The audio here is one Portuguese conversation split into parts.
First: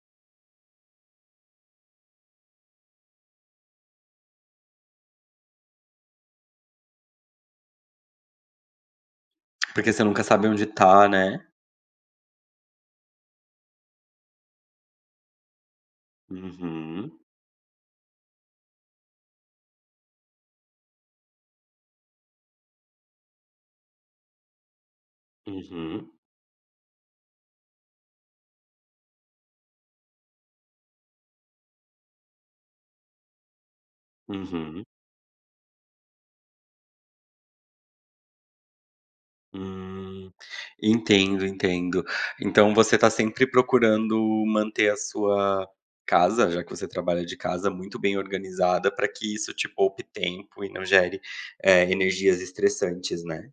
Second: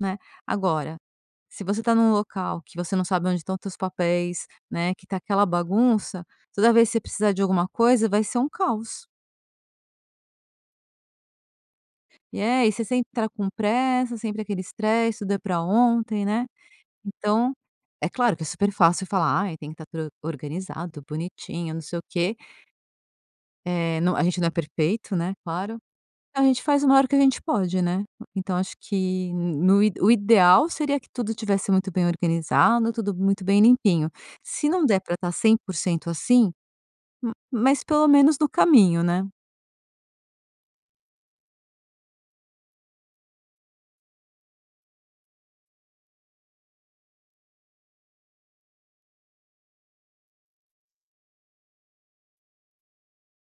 Né. Agora, se você tá num local que você não sabe onde estão teus papéis, né, que tá aquela bagunça, toda vez que você precisar de alguma coisa, vai ser um caos. Porque você nunca sabe onde tá, né. E é, e você sempre tá com pressa, sempre aquele stress, tudo é pra ontem, né, Uhum. então é claro que é super fácil falar: "Ai, tem que estar tudo organizado, bonitinho, não sei o quê". Eh, não a gente não é perfeito, né, claro. Uhum. A gente faz o maior que a gente pode, né, então acho que n no o ideal seria que tudo estivesse muito bem organizado, tudo muito bem limpinho. Se Uhum. não der pra estar 100% assim, m mas pelo menos no caminho, né. Hum. Entendo, entendo. Então você tá sempre procurando manter a sua casa, já que você trabalha de casa, muito bem organizada, pra que isso te poupe tempo e não gere, eh, energias estressantes, né.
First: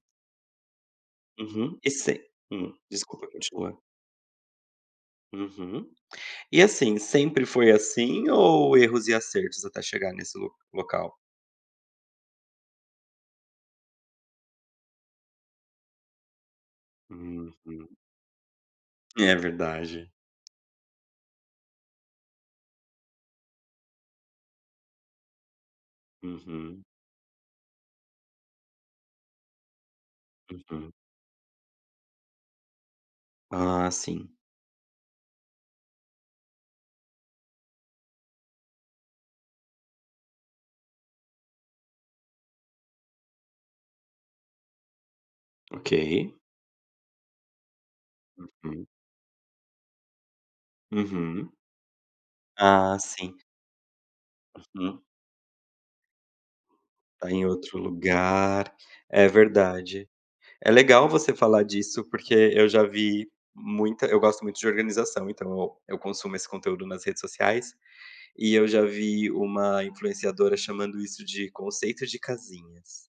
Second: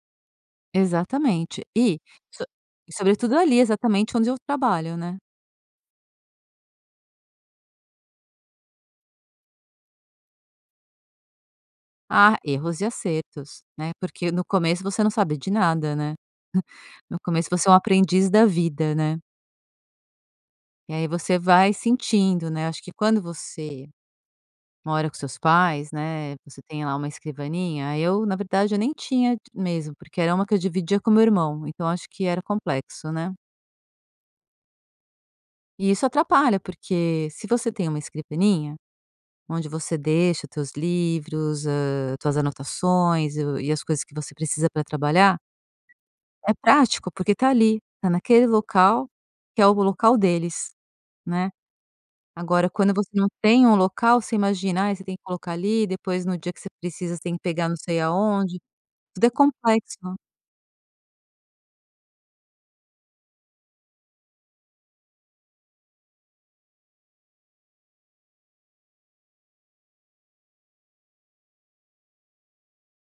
Exatamente. Uhum. E E, sem so hum, desculpa, sobretudo ali, continua. exatamente, onde eu trabalho, né. Uhum. E assim, sempre foi assim ou erros e acertos, até chegar nesse lo local? Ah, erros e acertos, né, porque no começo você não sabe de nada, né. No começo Uhum. você é um aprendiz da vida, né. É verdade. E aí você vai sentindo, né, acho que quando você mora com seus pais, né, você Uhum. tem lá uma escrivaninha, eu, na verdade, eu nem tinha mesmo, porque era uma que eu Uhum. dividia com meu irmão, então acho que era complexo, né. Ah, sim. E isso atrapalha, porque se você tem uma escrivaninha onde você deixa os teus livros, hã, tuas anotações e o e as coisas que você precisa pra trabalhar, Ok. é prático, porque tá ali, tá naquele Uhum. local, que é o local deles, né. Uhum. Agora quando Ah, você não sim. tem um local, você imagina, ai, Uhum. você tem que colocar ali, depois no dia que você precisa, você Tá tem que em pegar não outro sei aonde. lugar. Tudo É é verdade. complexo. É legal você falar disso, porque eu já vi muita eu gosto muito de organização, então eu eu consumo esse conteúdo nas redes sociais e eu já vi uma influenciadora chamando isso de conceito de casinhas.